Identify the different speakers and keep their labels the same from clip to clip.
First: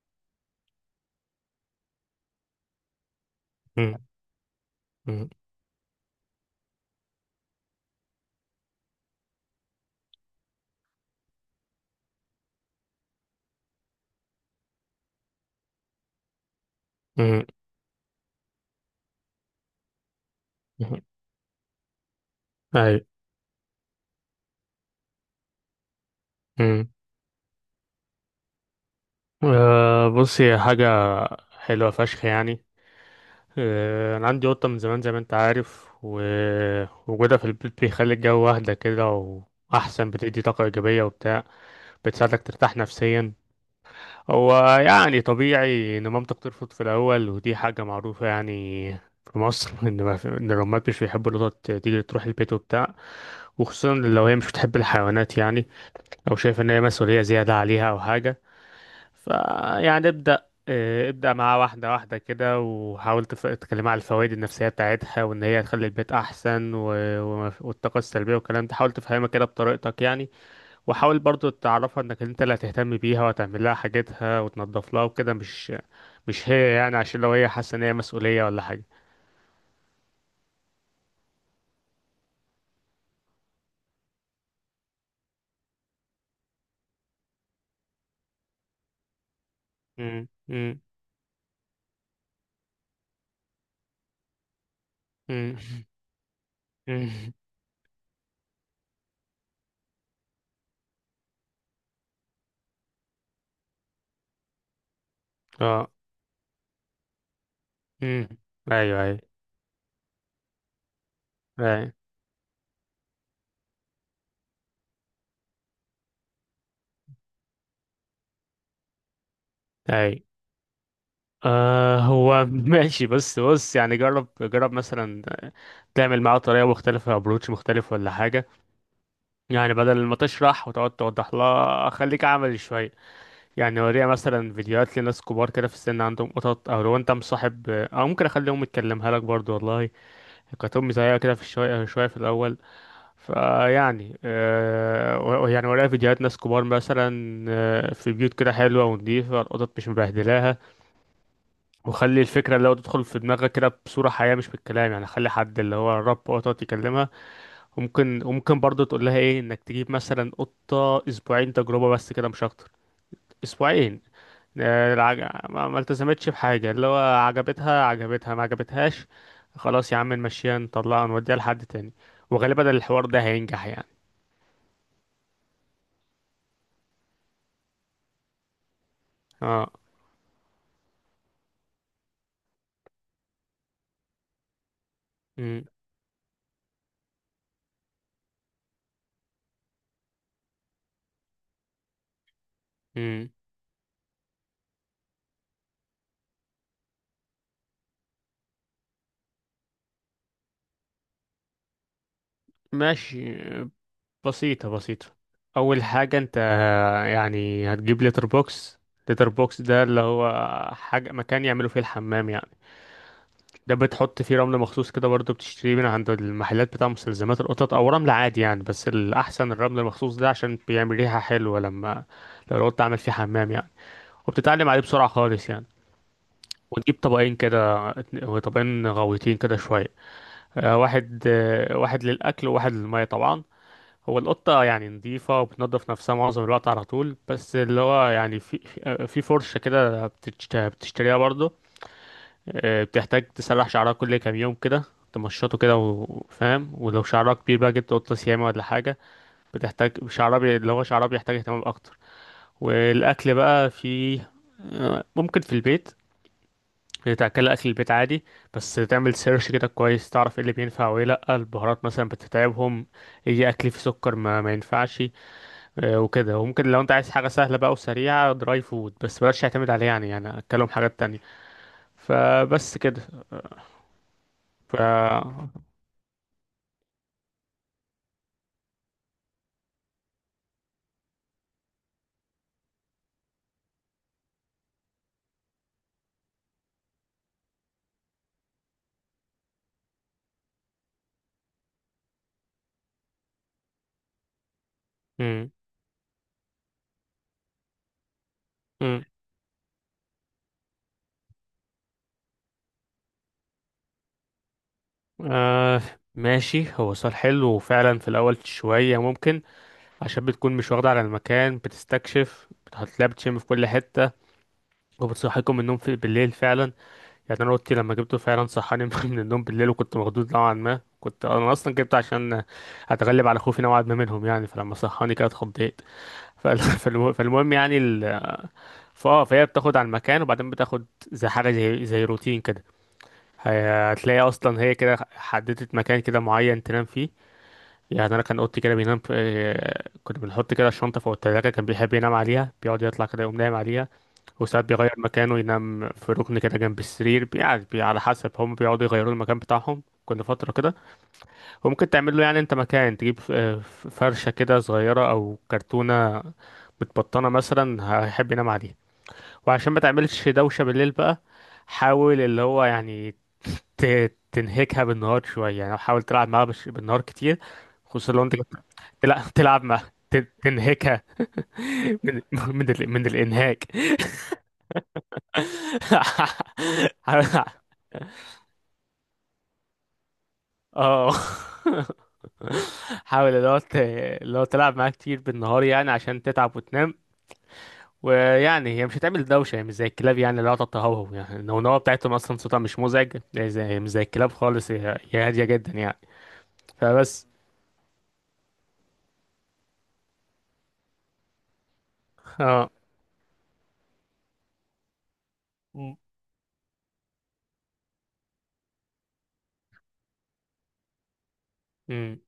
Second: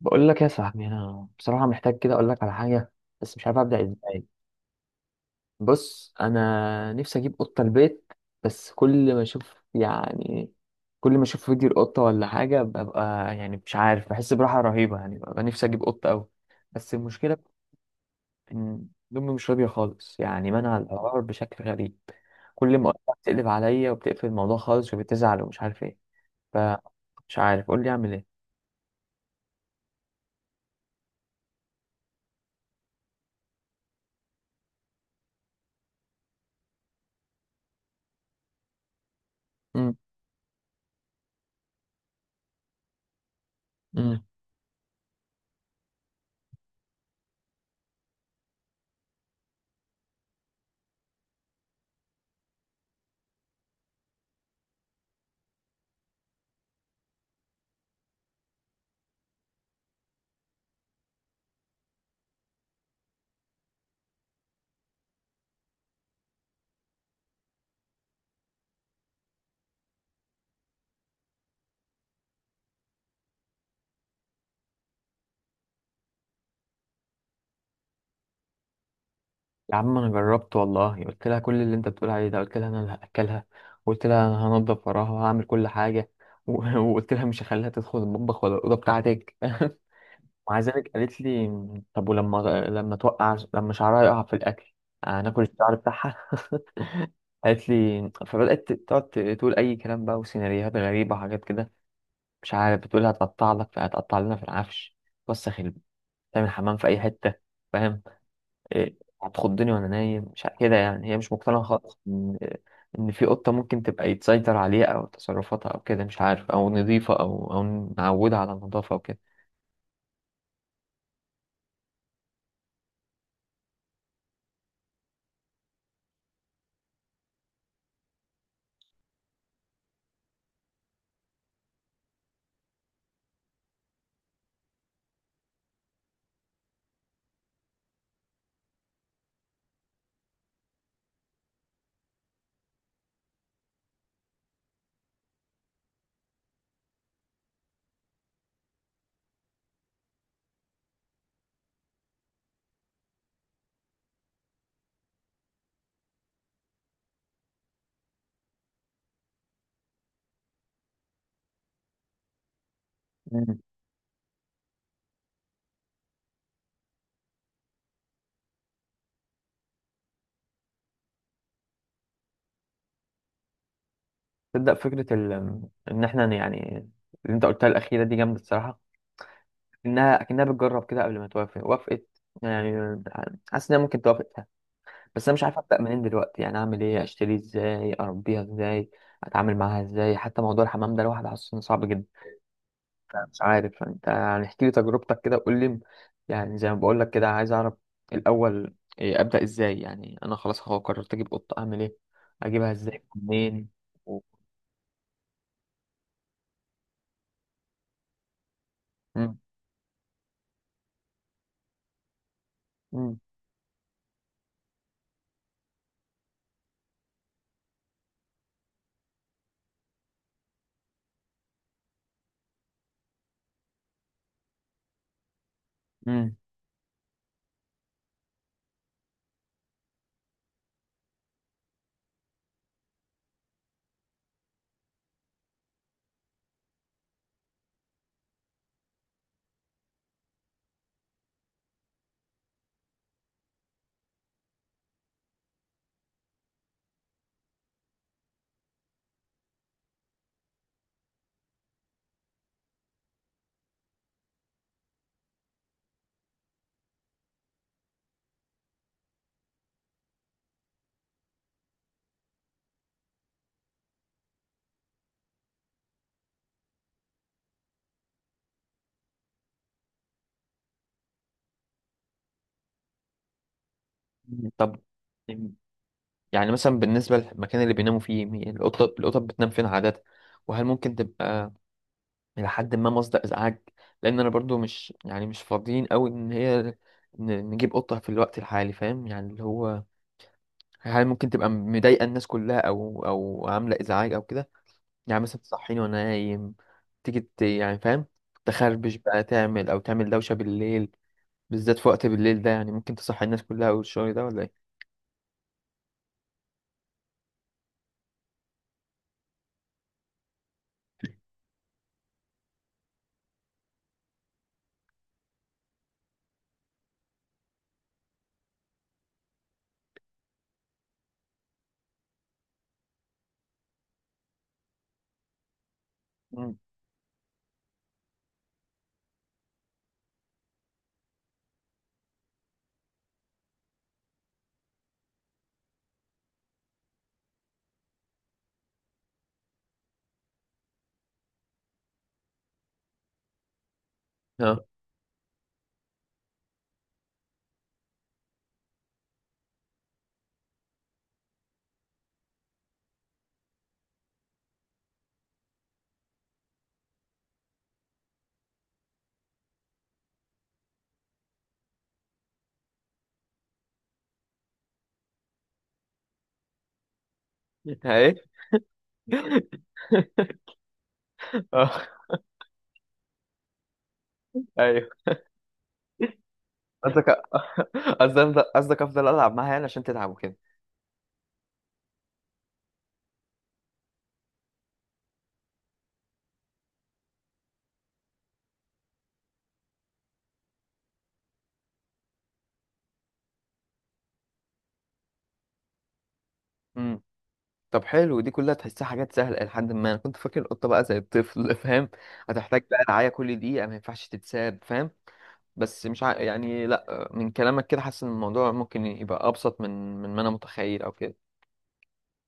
Speaker 1: بقول لك يا صاحبي، انا بصراحه محتاج كده اقول لك على حاجه بس مش عارف ابدا
Speaker 2: مم.
Speaker 1: ازاي.
Speaker 2: مم.
Speaker 1: بص، انا نفسي اجيب قطه البيت، بس كل ما اشوف كل ما اشوف فيديو القطه ولا حاجه ببقى مش عارف بحس براحه رهيبه، يعني ببقى نفسي اجيب قطه قوي. بس المشكله
Speaker 2: مم.
Speaker 1: ان امي مش راضيه خالص، يعني منع
Speaker 2: مم.
Speaker 1: القرار بشكل غريب. كل ما اقول
Speaker 2: أيوة.
Speaker 1: لها بتقلب عليا وبتقفل الموضوع خالص وبتزعل ومش عارف ايه.
Speaker 2: مم.
Speaker 1: فمش عارف، قول لي اعمل ايه.
Speaker 2: آه، بص هي حاجة حلوة فشخ يعني. آه، أنا عندي قطة من زمان زي ما أنت عارف، ووجودها في البيت بيخلي الجو أهدى كده وأحسن، بتدي طاقة إيجابية وبتاع، بتساعدك ترتاح نفسيا.
Speaker 1: امم
Speaker 2: هو يعني طبيعي إن مامتك ترفض في الأول، ودي حاجة معروفة يعني في مصر إن ما في- إن الأمهات مش بيحبوا القطط تيجي تروح البيت وبتاع، وخصوصا لو هي مش بتحب الحيوانات يعني، أو شايفة إن هي مسؤولية زيادة عليها أو حاجة. فيعني ابدأ، آه، ابدأ معاه واحدة واحدة كده، وحاول تكلمها على الفوائد النفسية بتاعتها، وإن هي هتخلي البيت أحسن والطاقة السلبية والكلام ده، حاول تفهمها كده بطريقتك يعني. وحاول برضو تعرفها إنك أنت اللي هتهتم بيها وهتعمل لها حاجتها وتنظف لها وكده، مش هي يعني، عشان لو هي حاسة إن هي مسؤولية ولا حاجة.
Speaker 1: يا عم انا جربت والله، قلت لها كل اللي انت بتقول عليه ده، قلت لها انا اللي هاكلها، وقلت لها انا هنضف وراها وهعمل كل حاجه، وقلت لها مش هخليها تدخل المطبخ ولا الاوضه بتاعتك
Speaker 2: مم،
Speaker 1: ومع
Speaker 2: مم،
Speaker 1: ذلك قالت لي، طب ولما توقع، لما شعرها يقع في الاكل، هناكل
Speaker 2: مم،
Speaker 1: الشعر بتاعها؟
Speaker 2: مم.
Speaker 1: قالت لي. فبدات تقعد تقول اي كلام بقى وسيناريوهات غريبه وحاجات كده، مش عارف، بتقول هتقطع لك، فهتقطع لنا في العفش، توسخ
Speaker 2: اه.
Speaker 1: تعمل حمام في اي حته، فاهم؟
Speaker 2: مم.
Speaker 1: إيه،
Speaker 2: أيوه، أيوه،
Speaker 1: هتخضني وانا نايم، مش كده يعني. هي مش مقتنعه
Speaker 2: أيوه،
Speaker 1: خالص ان في قطه ممكن تبقى يتسيطر عليها او تصرفاتها او كده، مش عارف، او نظيفه او نعودها على النظافه او كده.
Speaker 2: أيوه. آه، هو ماشي. بس بص يعني، جرب جرب مثلا تعمل معاه طريقة مختلفة، ابروتش مختلف ولا حاجة، يعني بدل ما تشرح وتقعد توضح لها، خليك عملي شوية، يعني وريها مثلا فيديوهات لناس كبار كده في السن عندهم قطط، او لو انت مصاحب او ممكن اخليهم يتكلمها لك برضو. والله كانت امي زيها كده في، شوية شوية في الاول. فيعني آه يعني ورايا فيديوهات ناس كبار مثلا، آه، في بيوت كده حلوة ونضيفة، القطط مش مبهدلاها، وخلي الفكرة اللي هو تدخل في دماغك كده بصورة حقيقية مش بالكلام، يعني خلي حد اللي هو الرب او تقعد تكلمها. وممكن وممكن برضه تقول لها ايه، انك تجيب مثلا قطة اسبوعين تجربة بس، كده مش اكتر.
Speaker 1: مم.
Speaker 2: اسبوعين، آه، ما التزمتش بحاجة، اللي هو عجبتها عجبتها ما عجبتهاش، خلاص يا عم نمشيها نطلعها نوديها لحد تاني. وغالبا الحوار ده هينجح يعني.
Speaker 1: تبدا فكره ال... ان احنا يعني، اللي انت قلتها الاخيره دي جامده الصراحه.
Speaker 2: اه.
Speaker 1: انها اكنها بتجرب كده قبل ما توافق، وافقت يعني. حاسس انها ممكن توافق فيها. بس انا مش عارف
Speaker 2: امم.
Speaker 1: ابدا منين دلوقتي، يعني اعمل ايه، اشتري ازاي، اربيها ازاي، اتعامل معاها ازاي. حتى موضوع الحمام ده لوحده حاسس إنه صعب جدا.
Speaker 2: امم،
Speaker 1: مش عارف، انت يعني احكي لي تجربتك كده وقول لي، يعني زي ما بقول لك كده عايز اعرف الاول إيه، ابدا ازاي؟ يعني انا خلاص هو قررت اجيب قطه، اعمل ايه، اجيبها ازاي،
Speaker 2: ماشي،
Speaker 1: منين؟ و...
Speaker 2: بسيطة بسيطة. أول حاجة أنت يعني هتجيب لتر بوكس. لتر
Speaker 1: مم.
Speaker 2: بوكس ده اللي هو حاجة، مكان يعملوا فيه الحمام يعني.
Speaker 1: مم.
Speaker 2: ده بتحط فيه رمل مخصوص كده، برضه بتشتريه من عند المحلات بتاع مستلزمات القطط، أو رمل عادي يعني، بس الأحسن الرمل المخصوص ده عشان بيعمل ريحة حلوة لما لو القط عمل فيه حمام يعني. وبتتعلم عليه بسرعة خالص يعني.
Speaker 1: مم.
Speaker 2: وتجيب طبقين كده، طبقين غويطين كده شوية، آه، واحد، آه، واحد للأكل وواحد للمية طبعا. هو القطة يعني نظيفة وبتنظف نفسها معظم الوقت على طول، بس اللي هو يعني في في فرشة كده بتشتريها برضه، آه، بتحتاج تسرح شعرها كل كام يوم كده، تمشطه كده وفاهم، ولو شعرها كبير بقى جبت قطة سيامة ولا حاجة، بتحتاج شعرها اللي هو شعرها بيحتاج اهتمام أكتر. والأكل بقى، في، آه، ممكن في البيت تاكل اكل البيت عادي، بس تعمل سيرش كده كويس تعرف ايه اللي بينفع وايه لا، البهارات مثلا بتتعبهم، ايه، اكل فيه سكر ما ينفعش، آه، وكده. وممكن لو انت عايز حاجة سهلة بقى وسريعة، دراي فود، بس بلاش تعتمد عليه يعني، يعني اتكلم حاجات تانية. فبس كده.
Speaker 1: مم.
Speaker 2: ف
Speaker 1: طب، يعني مثلا بالنسبه للمكان اللي بيناموا فيه، القطه، القطط بتنام فين عاده؟ وهل ممكن تبقى الى حد ما مصدر ازعاج؟ لان انا برضو مش يعني مش فاضيين قوي ان هي نجيب قطه في الوقت الحالي، فاهم؟ يعني اللي هو، هل ممكن تبقى مضايقه الناس كلها او او عامله ازعاج او كده؟ يعني مثلا
Speaker 2: مم.
Speaker 1: تصحيني وانا نايم، تيجي يعني، فاهم، تخربش
Speaker 2: مم.
Speaker 1: بقى، تعمل او تعمل دوشه بالليل، بالذات في وقت بالليل ده، يعني ممكن تصحي الناس كلها والشغل ده ولا ايه؟
Speaker 2: آه، ماشي، هو سؤال حلو وفعلا في الأول شوية ممكن، عشان بتكون مش واخدة على المكان، بتستكشف، هتلاقي بتشم في كل حتة، وبتصحيكم من النوم في بالليل فعلا. يعني أنا أوضتي لما جبته فعلا صحاني من النوم بالليل، وكنت مخضوض نوعا ما، كنت أنا أصلا جبته عشان أتغلب على خوفي نوعا ما منهم يعني، فلما صحاني كده اتخضيت.
Speaker 1: مم.
Speaker 2: فال- فالمهم يعني فهي بتاخد على المكان، وبعدين بتاخد زي حاجه، زي زي روتين كده. هتلاقي اصلا هي كده حددت مكان كده معين تنام فيه، يعني انا كان اوضتي كده بينام في... آه، كنا بنحط كده الشنطه فوق التلاجه، كان بيحب ينام عليها، بيقعد يطلع كده يقوم نايم عليها.
Speaker 1: اه.
Speaker 2: وساعات بيغير مكانه، ينام في ركن كده جنب السرير، يعني على حسب، هم بيقعدوا يغيروا المكان بتاعهم كل فتره كده. وممكن تعمل له يعني انت مكان، تجيب فرشة كده صغيرة او كرتونة متبطنة مثلا، هيحب ينام عليها. وعشان ما تعملش دوشة بالليل بقى، حاول اللي هو يعني تنهكها بالنهار شوية، يعني حاول تلعب معاها بالنهار كتير، خصوصا
Speaker 1: ايه.
Speaker 2: لو انت تلعب تلعب معاها، تنهكها
Speaker 1: اه.
Speaker 2: من من الانهاك.
Speaker 1: ايوه، قصدك، قصدك افضل العب معاها يعني عشان تتعب وكده؟
Speaker 2: اه. حاول اللي هو، اللي هو تلعب معاها كتير بالنهار يعني عشان تتعب وتنام. ويعني هي مش هتعمل دوشة، هي مش زي الكلاب يعني، اللي هو تتهوهو، يعني النونوة بتاعتهم أصلا صوتها مش مزعج، هي زي، مش زي الكلاب خالص، هي هي هادية جدا يعني.
Speaker 1: امم.
Speaker 2: فبس.
Speaker 1: طب حلو، دي كلها تحسها حاجات سهله. لحد ما انا كنت فاكر القطه بقى زي الطفل فاهم، هتحتاج
Speaker 2: اه.
Speaker 1: بقى رعايه كل دقيقه، ما ينفعش تتساب، فاهم؟ بس
Speaker 2: مم.
Speaker 1: مش ع... يعني لا، من كلامك كده حاسس ان الموضوع ممكن يبقى ابسط من ما انا متخيل او كده.
Speaker 2: امم.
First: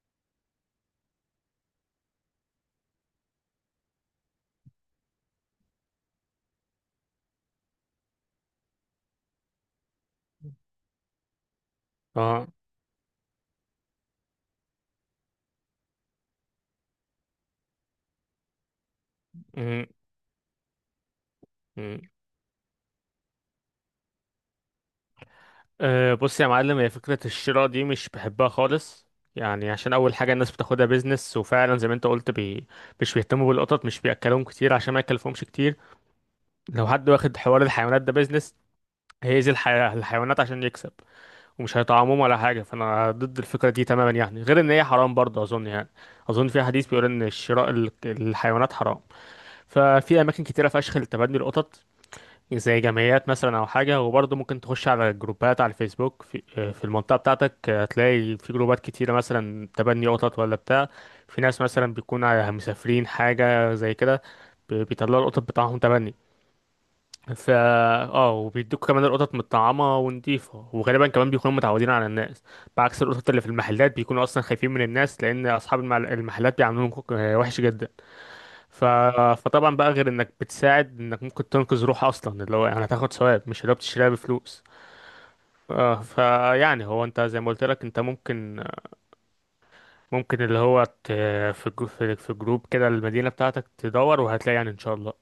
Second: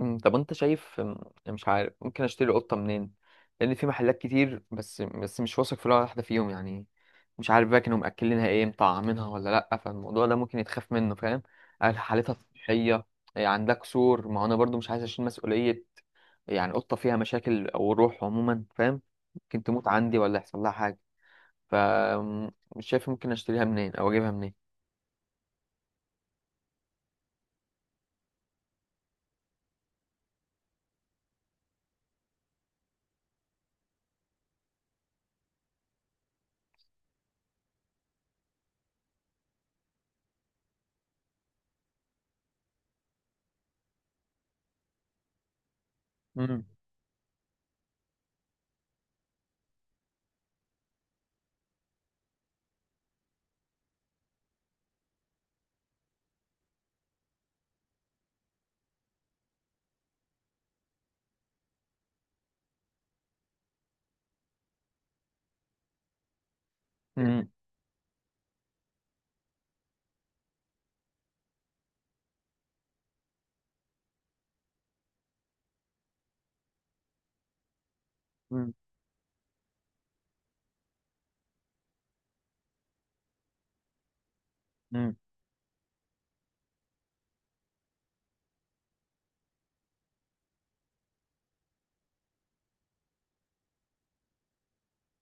Speaker 1: أمم، طب انت شايف؟ أمم، مش عارف ممكن اشتري قطة منين. لان في محلات كتير، بس مش واثق في ولا واحدة فيهم يعني. مش عارف بقى كانوا مأكلينها ايه، مطعمينها ولا لا، فالموضوع ده ممكن يتخاف منه، فاهم؟ هل حالتها
Speaker 2: اه.
Speaker 1: صحية؟ إيه، عندها كسور؟ ما هو انا برضو مش عايز اشيل مسؤولية، يعني قطة فيها مشاكل او روح عموما، فاهم، ممكن
Speaker 2: امم.
Speaker 1: تموت عندي ولا يحصل لها حاجة.
Speaker 2: امم.
Speaker 1: فمش شايف ممكن اشتريها منين او اجيبها منين.
Speaker 2: أه، بص يا معلم، هي فكرة الشراء دي مش بحبها خالص، يعني عشان أول حاجة الناس بتاخدها بيزنس، وفعلا زي ما أنت قلت، بي، مش بيهتموا بالقطط، مش بيأكلوهم كتير عشان ما يكلفهمش كتير. لو حد واخد حوار الحيوانات ده بيزنس، هيأذي الحيوانات عشان يكسب، ومش هيطعموهم ولا حاجة. فأنا ضد الفكرة دي تماما يعني، غير إن هي حرام برضه أظن يعني. أظن في
Speaker 1: مم.
Speaker 2: حديث بيقول إن شراء الحيوانات حرام. ففي أماكن كتيرة فشخ لتبني القطط، زي جمعيات مثلا أو حاجة، وبرضه ممكن تخش على جروبات على الفيسبوك في المنطقة بتاعتك، هتلاقي في جروبات كتيرة مثلا تبني قطط ولا بتاع، في ناس مثلا بيكونوا مسافرين حاجة زي كده، بيطلعوا القطط بتاعهم تبني. ف
Speaker 1: مم.
Speaker 2: اه، وبيدوك كمان القطط متطعمه ونضيفه، وغالبا كمان بيكونوا متعودين على الناس، بعكس القطط اللي في المحلات بيكونوا اصلا خايفين من الناس، لان اصحاب المحلات بيعاملوهم وحش جدا.
Speaker 1: مم.
Speaker 2: ف... فطبعا بقى، غير انك بتساعد، انك ممكن تنقذ روح اصلا، اللي هو يعني هتاخد ثواب، مش اللي هو بتشتريها بفلوس.
Speaker 1: مم.
Speaker 2: آه، فيعني هو انت زي ما قلت لك، انت ممكن، ممكن اللي هو ت، في جو... في في جروب كده المدينه بتاعتك تدور، وهتلاقي يعني ان شاء الله.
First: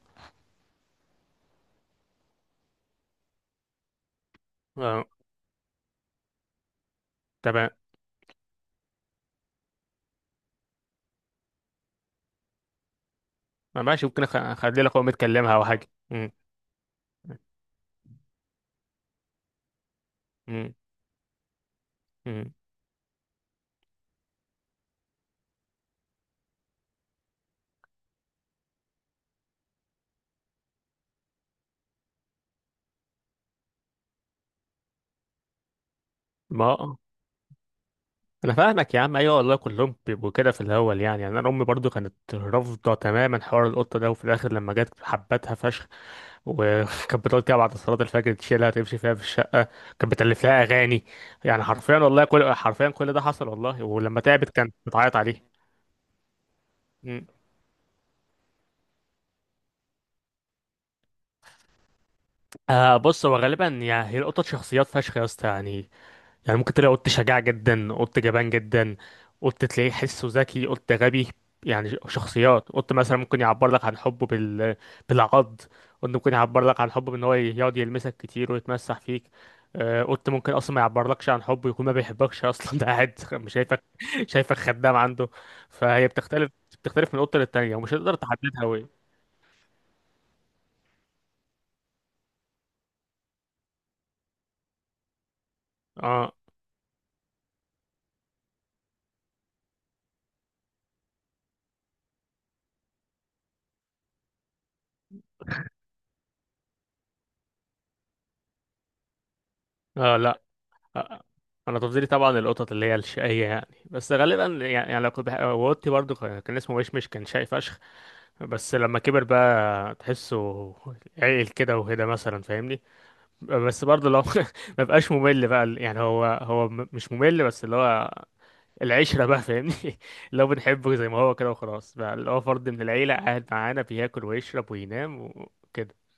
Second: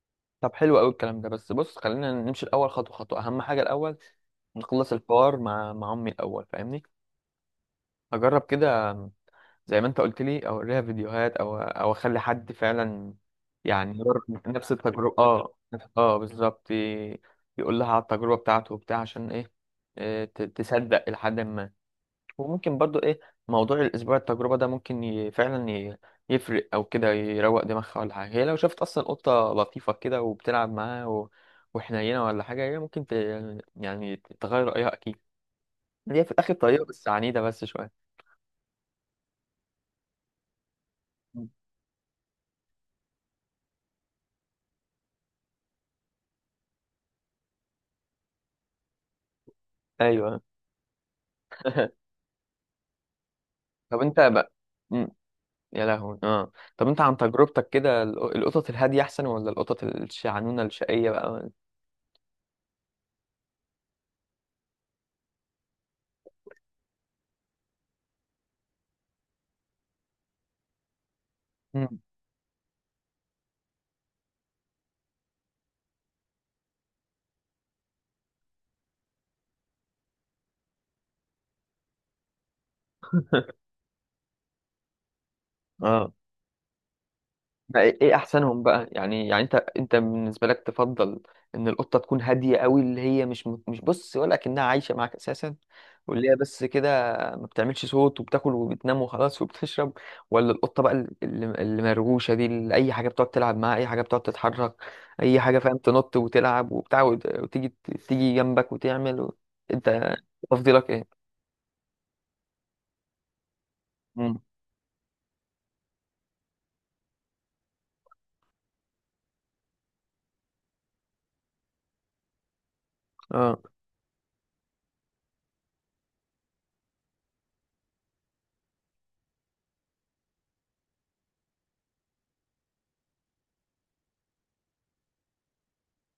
Speaker 1: طب حلو قوي الكلام ده، بس بص، خلينا نمشي الاول خطوه خطوه. اهم حاجه الاول نخلص
Speaker 2: آه،
Speaker 1: الحوار مع امي الاول، فاهمني؟
Speaker 2: تمام.
Speaker 1: اجرب كده زي ما انت قلت لي، او اوريها فيديوهات، او او اخلي حد فعلا يعني
Speaker 2: ماشي،
Speaker 1: يمر
Speaker 2: ممكن
Speaker 1: نفس
Speaker 2: اخلي لك اقوم
Speaker 1: التجربه،
Speaker 2: اتكلمها
Speaker 1: اه.
Speaker 2: او حاجه.
Speaker 1: اه
Speaker 2: مم.
Speaker 1: بالظبط، يقول لها على التجربه بتاعته وبتاع، عشان ايه، إيه،
Speaker 2: مم.
Speaker 1: تصدق لحد ما.
Speaker 2: مم.
Speaker 1: وممكن برضو ايه، موضوع الاسبوع التجربه ده ممكن ي... فعلا ي... يفرق، او كده يروق دماغها ولا حاجه. هي لو شافت اصلا قطه لطيفه كده وبتلعب معاها و... وحنينه ولا حاجه، هي ممكن ت... يعني تغير رايها اكيد. هي في الاخر
Speaker 2: ما
Speaker 1: طريقه،
Speaker 2: آه.
Speaker 1: بس عنيده بس شويه.
Speaker 2: انا فاهمك يا عم، ايوه والله كلهم بيبقوا كده في الاول، يعني يعني
Speaker 1: مم.
Speaker 2: انا امي برضو كانت رافضه تماما حوار القطه ده، وفي الاخر لما جت حبتها فشخ. وكانت بتقعد كده بعد صلاه الفجر تشيلها تمشي فيها في الشقه، كانت
Speaker 1: ايوه.
Speaker 2: بتألف لها اغاني، يعني حرفيا والله، كل حرفيا كل ده حصل والله،
Speaker 1: طب انت
Speaker 2: ولما تعبت
Speaker 1: بقى.
Speaker 2: كانت
Speaker 1: مم.
Speaker 2: بتعيط عليه.
Speaker 1: يا لهوي، اه. طب انت عن
Speaker 2: مم.
Speaker 1: تجربتك كده، القطط الهاديه احسن ولا القطط الشعنونه الشقيه بقى؟
Speaker 2: آه، بص، هو غالبا يعني، هي القطط شخصيات فشخ يا اسطى يعني، يعني ممكن تلاقي قط شجاع جدا، قط جبان جدا، قط تلاقيه حسه ذكي، قط غبي، يعني
Speaker 1: مم.
Speaker 2: شخصيات. قط مثلا ممكن يعبر لك عن حبه بالعض، قط ممكن يعبر لك عن حبه بان هو يقعد يلمسك كتير ويتمسح فيك، آه، قط ممكن اصلا ما يعبرلكش عن حبه، يكون ما بيحبكش اصلا ده قاعد مش شايفك، شايفك خدام عنده. فهي
Speaker 1: اه.
Speaker 2: بتختلف، بتختلف من قطه للتانيه،
Speaker 1: بقى
Speaker 2: ومش
Speaker 1: ايه، إيه
Speaker 2: هتقدر
Speaker 1: احسنهم
Speaker 2: تحددها قوي.
Speaker 1: بقى يعني؟ يعني انت، انت بالنسبه لك تفضل ان القطه تكون هاديه قوي، اللي هي مش مش بص ولا كأنها عايشه معاك اساسا، واللي
Speaker 2: اه.
Speaker 1: هي بس كده ما بتعملش صوت وبتاكل وبتنام وخلاص وبتشرب، ولا القطه بقى اللي مرغوشه دي، اللي اي حاجه بتقعد تلعب معاها، اي حاجه بتقعد تتحرك، اي حاجه فاهم، تنط وتلعب وبتاع وتيجي، تيجي جنبك وتعمل و... انت
Speaker 2: اه، لا،
Speaker 1: تفضيلك
Speaker 2: آه،
Speaker 1: ايه؟
Speaker 2: انا تفضيلي طبعا القطط اللي هي الشقيه يعني، بس غالبا يعني لو كنت وقتي برضو كان اسمه مشمش، كان شقي فشخ، بس لما كبر بقى تحسه عقل كده وهدا مثلا فاهمني.
Speaker 1: مم.
Speaker 2: بس برضو لو ما بقاش ممل بقى يعني، هو مش ممل، بس اللي هو العشره بقى فاهمني اللي هو بنحبه زي ما هو كده وخلاص بقى، اللي هو فرد من العيله قاعد معانا بياكل ويشرب وينام وكده